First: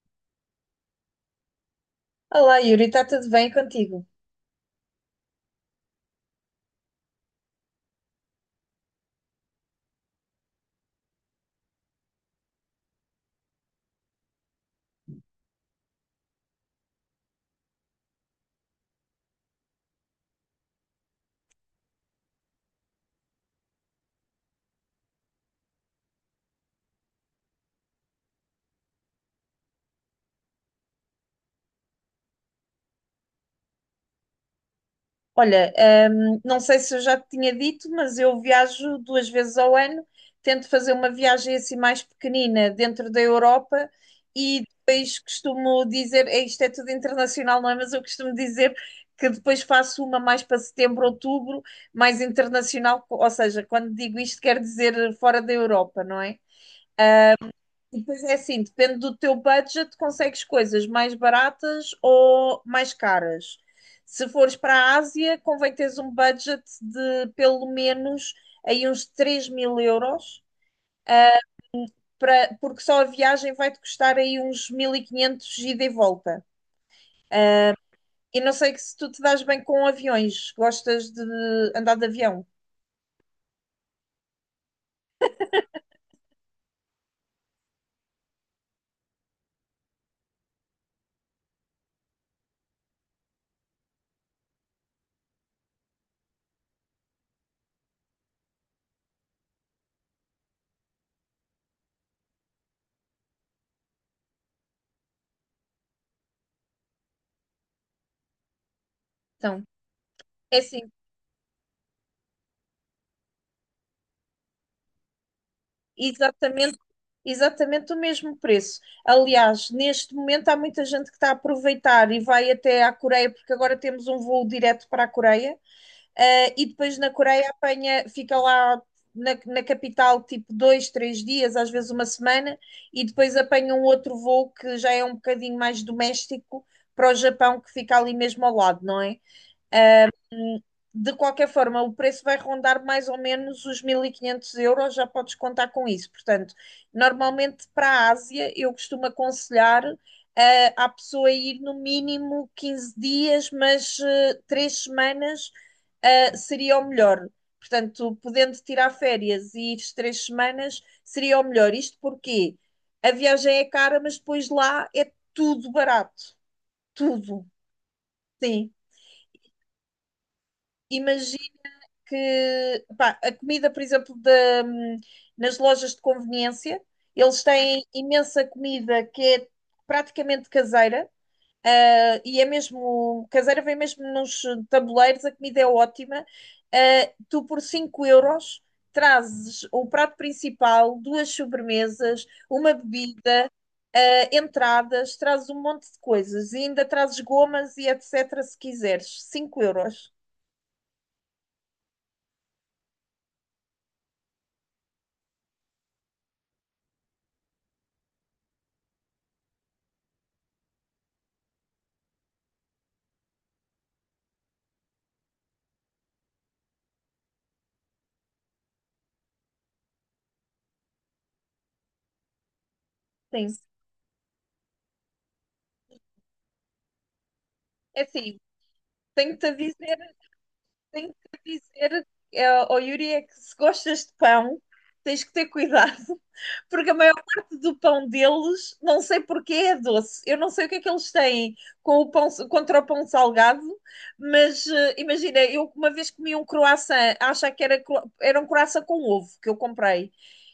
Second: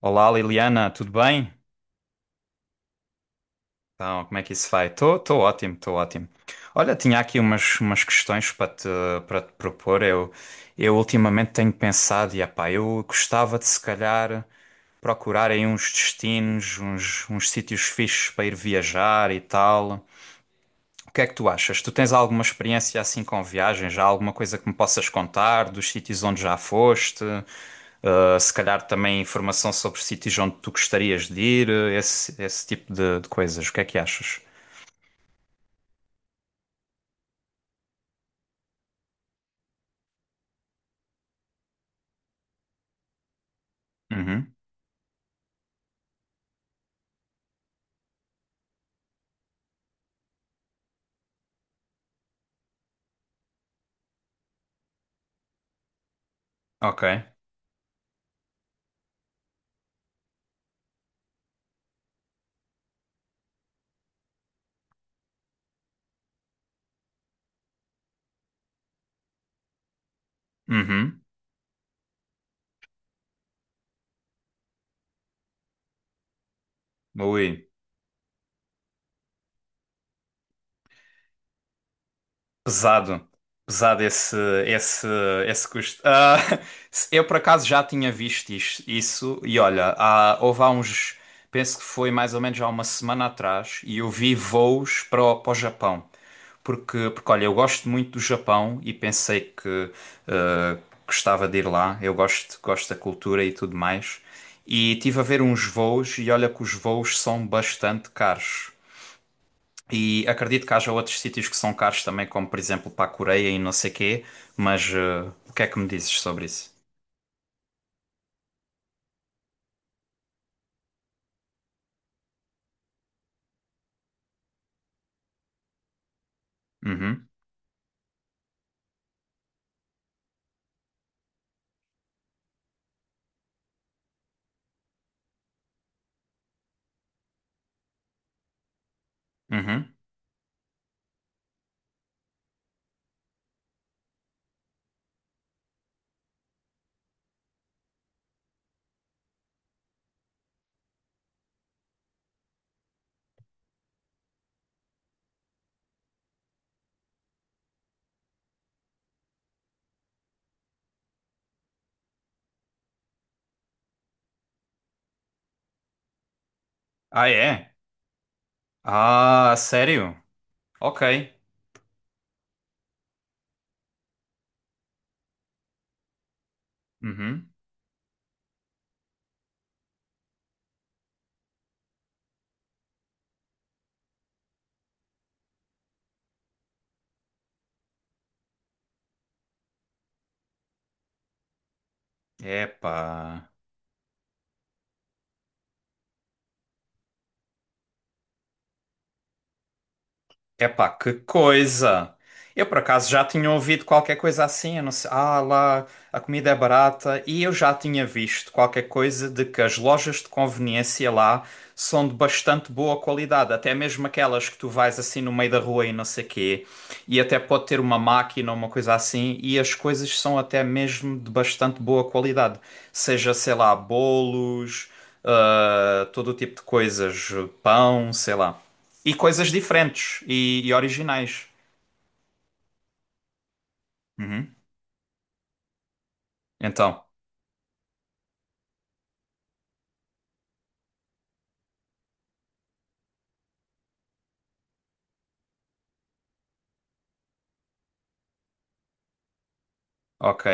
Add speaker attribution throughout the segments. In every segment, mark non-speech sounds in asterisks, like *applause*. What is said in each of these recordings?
Speaker 1: Olá Liliana, tudo bem?
Speaker 2: Olá, Yuri, está tudo bem contigo?
Speaker 1: Então, como é que isso vai? Estou ótimo, estou ótimo. Olha, tinha aqui umas questões para te propor. Eu ultimamente tenho pensado, e epá, eu gostava de se calhar procurar aí uns destinos, uns sítios fixes para ir viajar e tal. O que é que tu achas? Tu tens alguma experiência assim com viagens? Já alguma coisa que me possas contar dos sítios onde já foste? Se calhar também informação sobre sítios onde tu gostarias de ir, esse tipo de coisas. O que é que achas?
Speaker 2: Olha, não sei se eu já te tinha dito, mas eu viajo duas vezes ao ano, tento fazer uma viagem assim mais pequenina dentro da Europa
Speaker 1: Uhum.
Speaker 2: e depois costumo dizer, é, isto é tudo internacional, não é? Mas eu costumo dizer que depois faço uma mais para setembro, outubro, mais internacional, ou seja, quando digo isto quer dizer fora da Europa, não é?
Speaker 1: Ok.
Speaker 2: Depois é assim, depende do teu budget, consegues coisas mais baratas ou mais caras. Se fores para a Ásia, convém teres um budget de pelo menos aí uns 3.000 euros,
Speaker 1: Uhum.
Speaker 2: para, porque só a viagem vai-te custar aí uns 1.500 ida e volta.
Speaker 1: Ui.
Speaker 2: E não sei que se tu te dás bem com aviões, gostas de andar de avião.
Speaker 1: Pesado, pesado esse, esse custo. Ah, *laughs* eu por acaso já tinha visto isso, e olha, houve há uns, penso que foi mais ou menos há uma semana atrás, e eu vi voos para para o Japão. Porque olha, eu gosto muito do Japão e pensei que ah, gostava de ir lá, eu gosto da cultura e tudo mais. E tive a ver uns voos, e olha que os voos são bastante caros.
Speaker 2: Então,
Speaker 1: E
Speaker 2: é
Speaker 1: acredito que
Speaker 2: assim,
Speaker 1: haja outros sítios que são caros também, como por exemplo para a Coreia e não sei quê, mas o que é que me dizes sobre isso?
Speaker 2: exatamente exatamente o mesmo preço. Aliás, neste momento há muita gente que está a aproveitar e vai até à Coreia, porque agora temos um voo direto para a Coreia, e depois na
Speaker 1: Uhum,
Speaker 2: Coreia apanha, fica lá na capital tipo dois, três dias, às vezes uma semana, e depois apanha um outro voo que já é um bocadinho mais doméstico para o Japão, que fica ali mesmo ao lado, não é?
Speaker 1: uhum.
Speaker 2: De qualquer forma, o preço vai rondar mais ou menos os 1.500 euros, já podes contar com isso. Portanto, normalmente para a Ásia, eu costumo aconselhar à pessoa ir no mínimo 15 dias, mas 3 semanas seria o melhor. Portanto, podendo tirar férias e ir 3 semanas seria o melhor. Isto porque a viagem é cara, mas depois lá é tudo barato.
Speaker 1: Ah,
Speaker 2: Tudo.
Speaker 1: é?
Speaker 2: Sim.
Speaker 1: Ah, sério? Ok.
Speaker 2: Imagina que pá, a comida, por exemplo, nas lojas de conveniência, eles
Speaker 1: Uhum.
Speaker 2: têm imensa comida que é praticamente caseira. E é mesmo caseira, vem mesmo nos tabuleiros, a comida é ótima. Tu por 5 euros trazes o prato principal, duas sobremesas, uma
Speaker 1: Epá.
Speaker 2: bebida, entradas, trazes um monte de coisas e ainda trazes gomas e etc. se quiseres. 5 euros.
Speaker 1: Epá, que coisa! Eu por acaso já tinha ouvido qualquer coisa assim, eu não sei, ah lá, a comida é barata, e eu já tinha visto qualquer coisa de que as lojas de conveniência lá são de bastante boa qualidade, até mesmo aquelas que tu vais assim no meio da rua e não sei quê, e até pode ter uma máquina ou uma coisa assim, e as coisas são até mesmo de bastante boa qualidade, seja,
Speaker 2: Sim.
Speaker 1: sei lá, bolos, ah, todo o tipo de coisas,
Speaker 2: É
Speaker 1: pão, sei
Speaker 2: assim,
Speaker 1: lá. E
Speaker 2: Tenho-te
Speaker 1: coisas
Speaker 2: a dizer,
Speaker 1: diferentes e
Speaker 2: tenho-te a
Speaker 1: originais.
Speaker 2: dizer, ó Yuri, é que se gostas de
Speaker 1: Uhum.
Speaker 2: pão, tens que ter cuidado, *laughs* porque a
Speaker 1: Então,
Speaker 2: maior parte do pão deles, não sei porquê, é doce. Eu não sei o que é que eles têm com o pão, contra o pão salgado, mas imagina, eu uma vez comi um croissant, acho que era, era um croissant com ovo que eu comprei.
Speaker 1: ok.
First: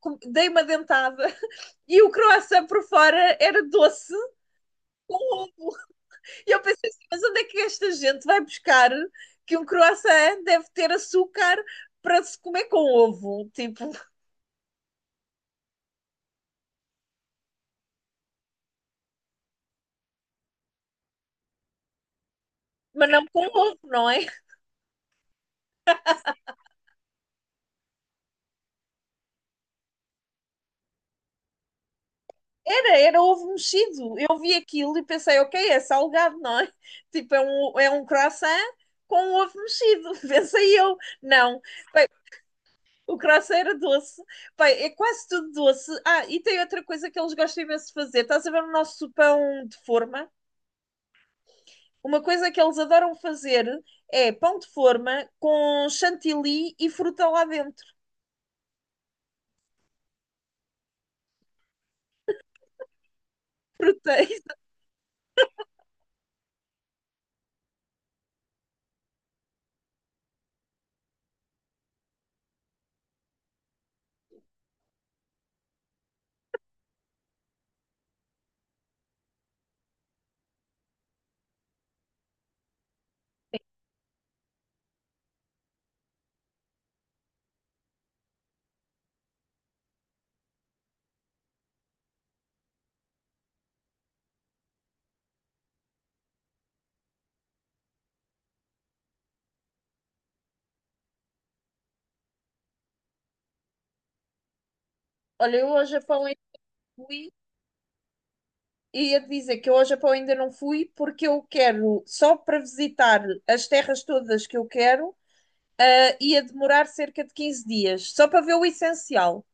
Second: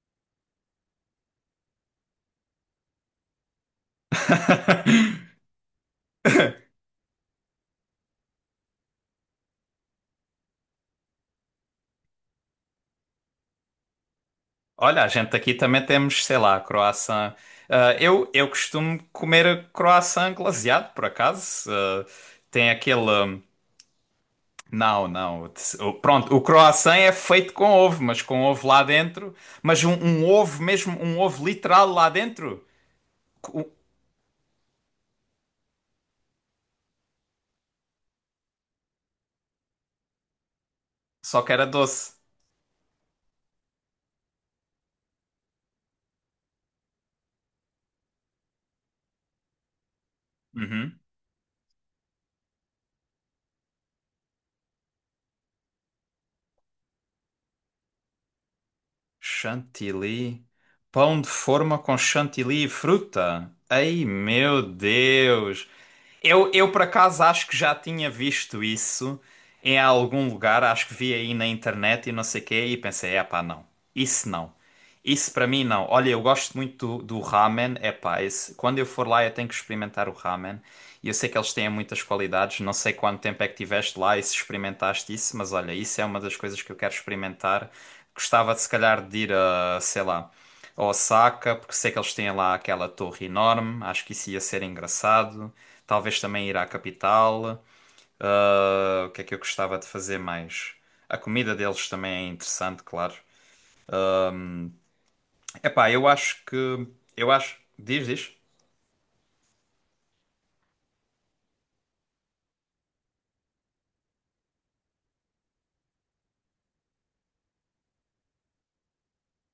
Speaker 2: Dei uma dentada *laughs* e o croissant por fora era doce com
Speaker 1: *laughs*
Speaker 2: ovo. E eu pensei assim, mas onde é que esta gente vai buscar que um croissant deve ter açúcar para se comer com ovo? Tipo,
Speaker 1: Olha, a gente aqui também temos, sei lá, croissant. Ah, eu costumo comer croissant glaseado, por acaso. Ah, tem aquele.
Speaker 2: mas não com ovo, não é?
Speaker 1: Não, não. Pronto, o croissant é feito com ovo, mas com ovo lá dentro. Mas um ovo mesmo, um ovo literal lá dentro.
Speaker 2: Era, era ovo
Speaker 1: Co-
Speaker 2: mexido. Eu vi aquilo e pensei, ok, é salgado, não é? Tipo, é um croissant com ovo mexido. *laughs* Pensei eu,
Speaker 1: Só que
Speaker 2: não.
Speaker 1: era
Speaker 2: Bem,
Speaker 1: doce.
Speaker 2: o croissant era doce. Bem, é quase tudo doce. Ah, e tem outra coisa que eles gostam imenso de fazer. Estás a ver o nosso pão de forma?
Speaker 1: Uhum.
Speaker 2: Uma coisa que eles adoram fazer é pão de forma com chantilly e fruta lá dentro.
Speaker 1: Chantilly. Pão de forma com chantilly e fruta.
Speaker 2: *laughs*
Speaker 1: Ai,
Speaker 2: Frutei.
Speaker 1: meu Deus! Eu por acaso acho que já tinha visto isso em algum lugar, acho que vi aí na internet e não sei o quê, e pensei, epá, não, isso não. Isso para mim não. Olha, eu gosto muito do ramen, epá, esse, quando eu for lá eu tenho que experimentar o ramen. E eu sei que eles têm muitas qualidades, não sei quanto tempo é que tiveste lá e se experimentaste isso, mas olha, isso é uma das coisas que eu quero experimentar. Gostava de se calhar de ir a, sei lá, a Osaka, porque sei que eles têm lá aquela torre enorme, acho que isso ia ser engraçado. Talvez também ir à capital. Ah, o que é que eu gostava de fazer mais? A comida deles também é interessante, claro.
Speaker 2: Olha, eu
Speaker 1: Epá,
Speaker 2: hoje a
Speaker 1: eu
Speaker 2: pão
Speaker 1: acho
Speaker 2: ainda
Speaker 1: que.
Speaker 2: fui
Speaker 1: Eu acho. Diz, diz.
Speaker 2: e ia dizer que eu hoje a pão ainda não fui porque eu quero só para visitar as terras todas que eu quero ia demorar cerca de 15 dias, só para ver o essencial.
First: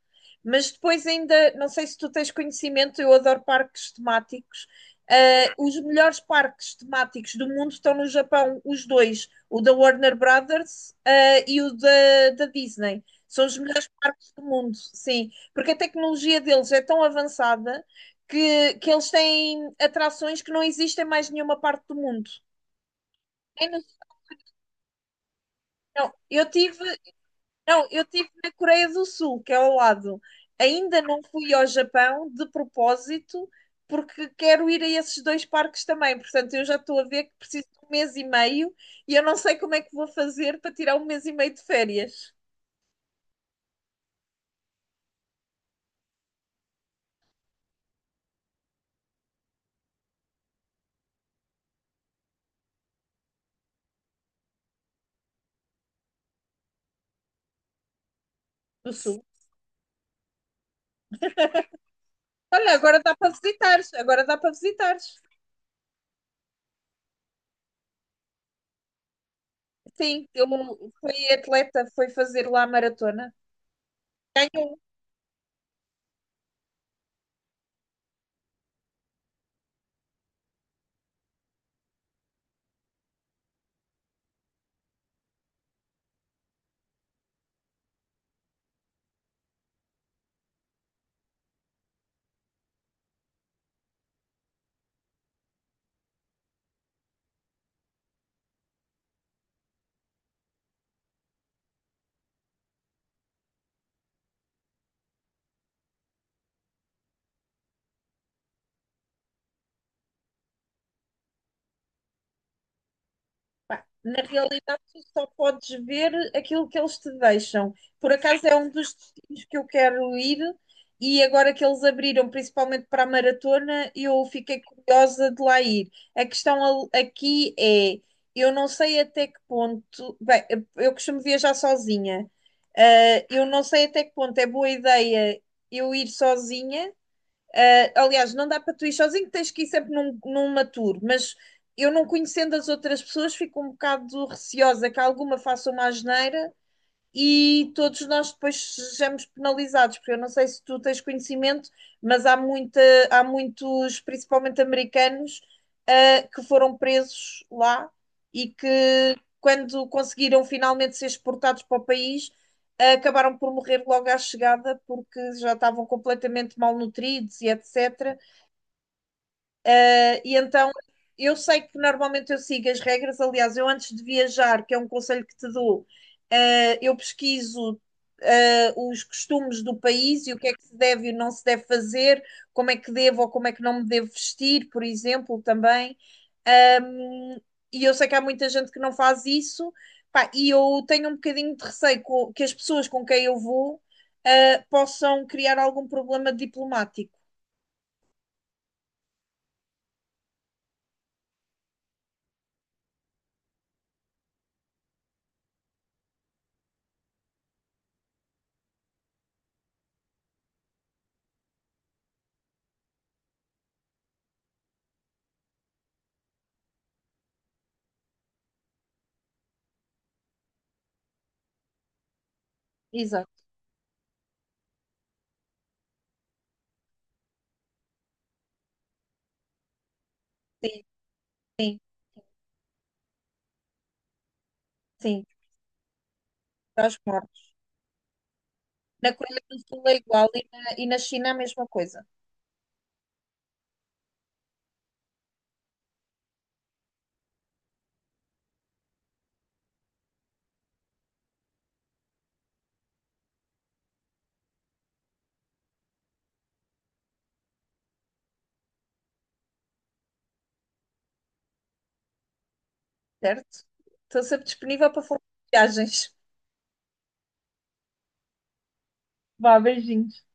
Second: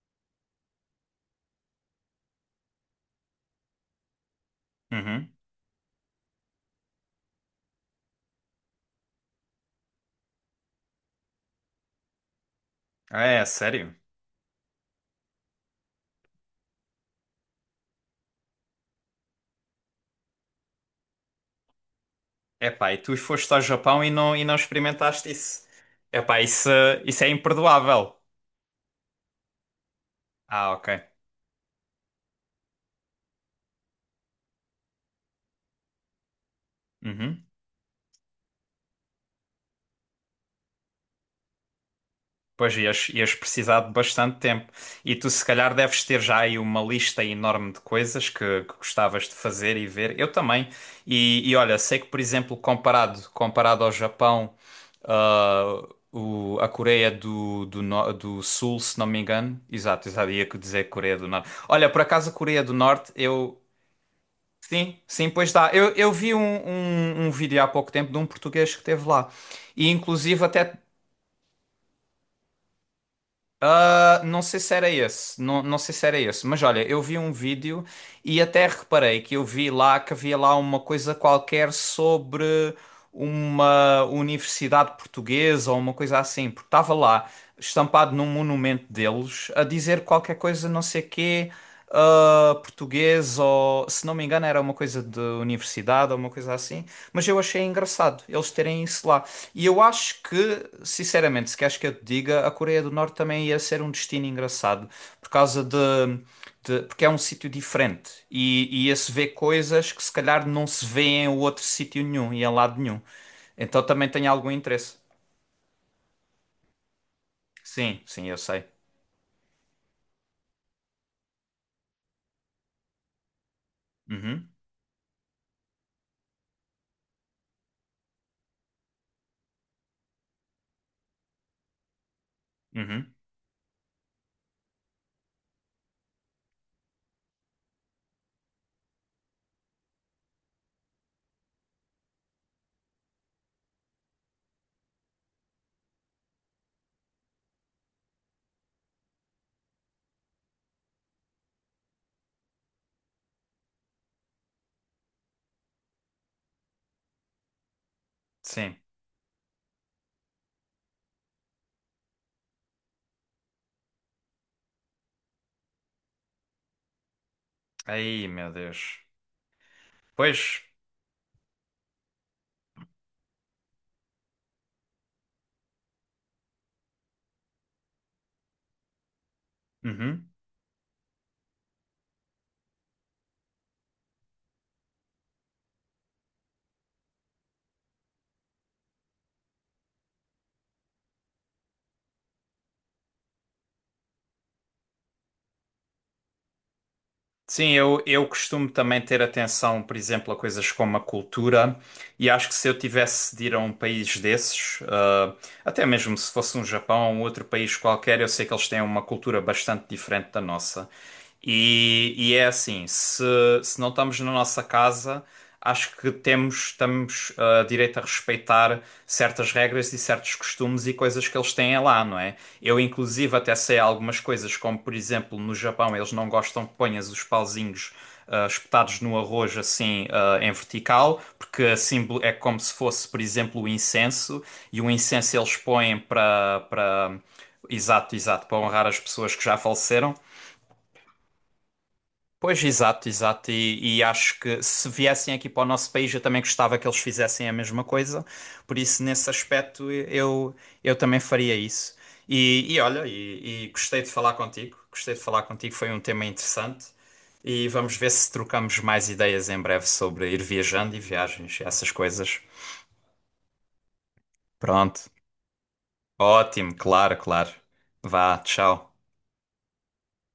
Speaker 2: Mas depois ainda, não sei se tu tens conhecimento, eu adoro parques temáticos.
Speaker 1: Uhum.
Speaker 2: Os melhores parques temáticos do mundo estão no Japão, os dois, o da Warner Brothers, e o da Disney.
Speaker 1: Ah, é,
Speaker 2: São os melhores
Speaker 1: sério?
Speaker 2: parques do mundo, sim, porque a tecnologia deles é tão avançada que eles têm atrações que não existem em mais nenhuma parte do mundo.
Speaker 1: Epá, e tu foste ao
Speaker 2: É no-
Speaker 1: Japão e não experimentaste isso?
Speaker 2: não,
Speaker 1: Epá,
Speaker 2: eu tive
Speaker 1: isso é
Speaker 2: Não, eu
Speaker 1: imperdoável.
Speaker 2: estive na Coreia do Sul, que é ao lado.
Speaker 1: Ah, ok.
Speaker 2: Ainda não fui ao Japão de propósito, porque quero ir a esses dois parques também. Portanto, eu já estou a ver que
Speaker 1: Uhum.
Speaker 2: preciso de um mês e meio e eu não sei como é que vou fazer para tirar um mês e meio de férias
Speaker 1: Pois ias precisar de bastante tempo. E tu, se calhar, deves ter já aí uma lista enorme de coisas que gostavas de fazer e ver. Eu também. E olha, sei que, por exemplo, comparado ao Japão, ah, a Coreia do Sul,
Speaker 2: do
Speaker 1: se não me
Speaker 2: Sul.
Speaker 1: engano. Exato, exato, ia dizer Coreia do Norte. Olha, por acaso, a Coreia do
Speaker 2: Olha, agora
Speaker 1: Norte,
Speaker 2: dá para
Speaker 1: eu.
Speaker 2: visitares, agora dá para
Speaker 1: Sim,
Speaker 2: visitares.
Speaker 1: sim, pois dá. Eu vi um vídeo há pouco tempo de um português que esteve lá. E
Speaker 2: Sim,
Speaker 1: inclusive
Speaker 2: eu
Speaker 1: até
Speaker 2: fui atleta, foi fazer lá a maratona.
Speaker 1: Ah, não sei se era esse, não, não sei se era esse, mas olha, eu vi um vídeo e até reparei que eu vi lá que havia lá uma coisa qualquer sobre uma universidade portuguesa ou uma coisa assim, porque estava lá estampado num monumento deles a dizer qualquer coisa, não sei quê, ah, português ou se não me engano era uma coisa de universidade ou uma coisa assim, mas eu achei engraçado eles terem isso lá. E eu acho que, sinceramente, se queres que eu te diga, a Coreia do Norte também ia ser um destino engraçado, por causa porque é um sítio diferente e ia se ver coisas que se calhar não se vê em outro sítio nenhum e em lado nenhum. Então
Speaker 2: Pá,
Speaker 1: também
Speaker 2: na
Speaker 1: tem algum
Speaker 2: realidade,
Speaker 1: interesse.
Speaker 2: tu só podes ver aquilo que eles te deixam.
Speaker 1: Sim,
Speaker 2: Por
Speaker 1: sim, eu
Speaker 2: acaso é
Speaker 1: sei.
Speaker 2: um dos destinos que eu quero ir, e agora que eles abriram, principalmente para a maratona, eu
Speaker 1: Uhum,
Speaker 2: fiquei curiosa de lá ir. A questão aqui é: eu não sei até que ponto. Bem, eu costumo viajar sozinha.
Speaker 1: uhum,
Speaker 2: Eu não sei até que ponto é boa ideia eu ir sozinha aliás, não dá para tu ir sozinho, tens que ir sempre numa tour, mas eu não conhecendo as outras pessoas, fico um bocado receosa que alguma faça uma asneira e todos nós depois sejamos penalizados, porque eu não sei se tu tens conhecimento, mas há muitos, principalmente americanos, que foram presos lá e
Speaker 1: sim.
Speaker 2: que, quando conseguiram finalmente ser exportados para o país, acabaram por morrer logo à chegada, porque já estavam completamente malnutridos e etc.
Speaker 1: Aí, meu Deus.
Speaker 2: E
Speaker 1: Pois.
Speaker 2: então eu sei que normalmente eu sigo as regras. Aliás, eu antes de viajar, que é um conselho que te dou, eu pesquiso os costumes do país
Speaker 1: Uhum.
Speaker 2: e o que é que se deve e não se deve fazer, como é que devo ou como é que não me devo vestir, por exemplo, também. Um, e eu sei que há muita gente que não faz isso, pá, e eu tenho um bocadinho de receio que as pessoas com quem eu vou possam criar algum problema diplomático.
Speaker 1: Sim, eu costumo também ter atenção, por exemplo, a coisas como a cultura, e acho que se eu tivesse de ir a um país desses, ah, até mesmo se fosse um Japão ou outro país qualquer, eu sei que eles têm uma cultura bastante diferente da nossa. E é assim, se não estamos na nossa casa, acho que temos, estamos, ah, direito a respeitar certas regras e certos costumes e coisas que eles têm lá, não é? Eu, inclusive,
Speaker 2: Exato,
Speaker 1: até sei algumas coisas, como por exemplo, no Japão eles não gostam que ponhas os pauzinhos ah, espetados no arroz assim ah, em
Speaker 2: sim,
Speaker 1: vertical, porque
Speaker 2: sim,
Speaker 1: assim é como se fosse, por exemplo, o incenso, e o
Speaker 2: sim.
Speaker 1: incenso eles põem para
Speaker 2: Para os mortos.
Speaker 1: Exato, exato, para honrar as
Speaker 2: Na
Speaker 1: pessoas que
Speaker 2: Coreia
Speaker 1: já
Speaker 2: do Sul é
Speaker 1: faleceram.
Speaker 2: igual e na China a mesma coisa,
Speaker 1: Pois, exato, exato. E acho que se viessem aqui para o nosso país, eu também gostava que eles fizessem a mesma coisa. Por isso, nesse aspecto, eu também faria isso. E olha, e gostei de falar contigo. Gostei de falar contigo, foi um tema interessante. E vamos ver se trocamos mais ideias em breve sobre ir viajando e viagens, e essas coisas.
Speaker 2: certo? Estou sempre disponível
Speaker 1: Pronto.
Speaker 2: para falar de viagens.
Speaker 1: Ótimo, claro, claro. Vá, tchau.
Speaker 2: Vá, beijinhos.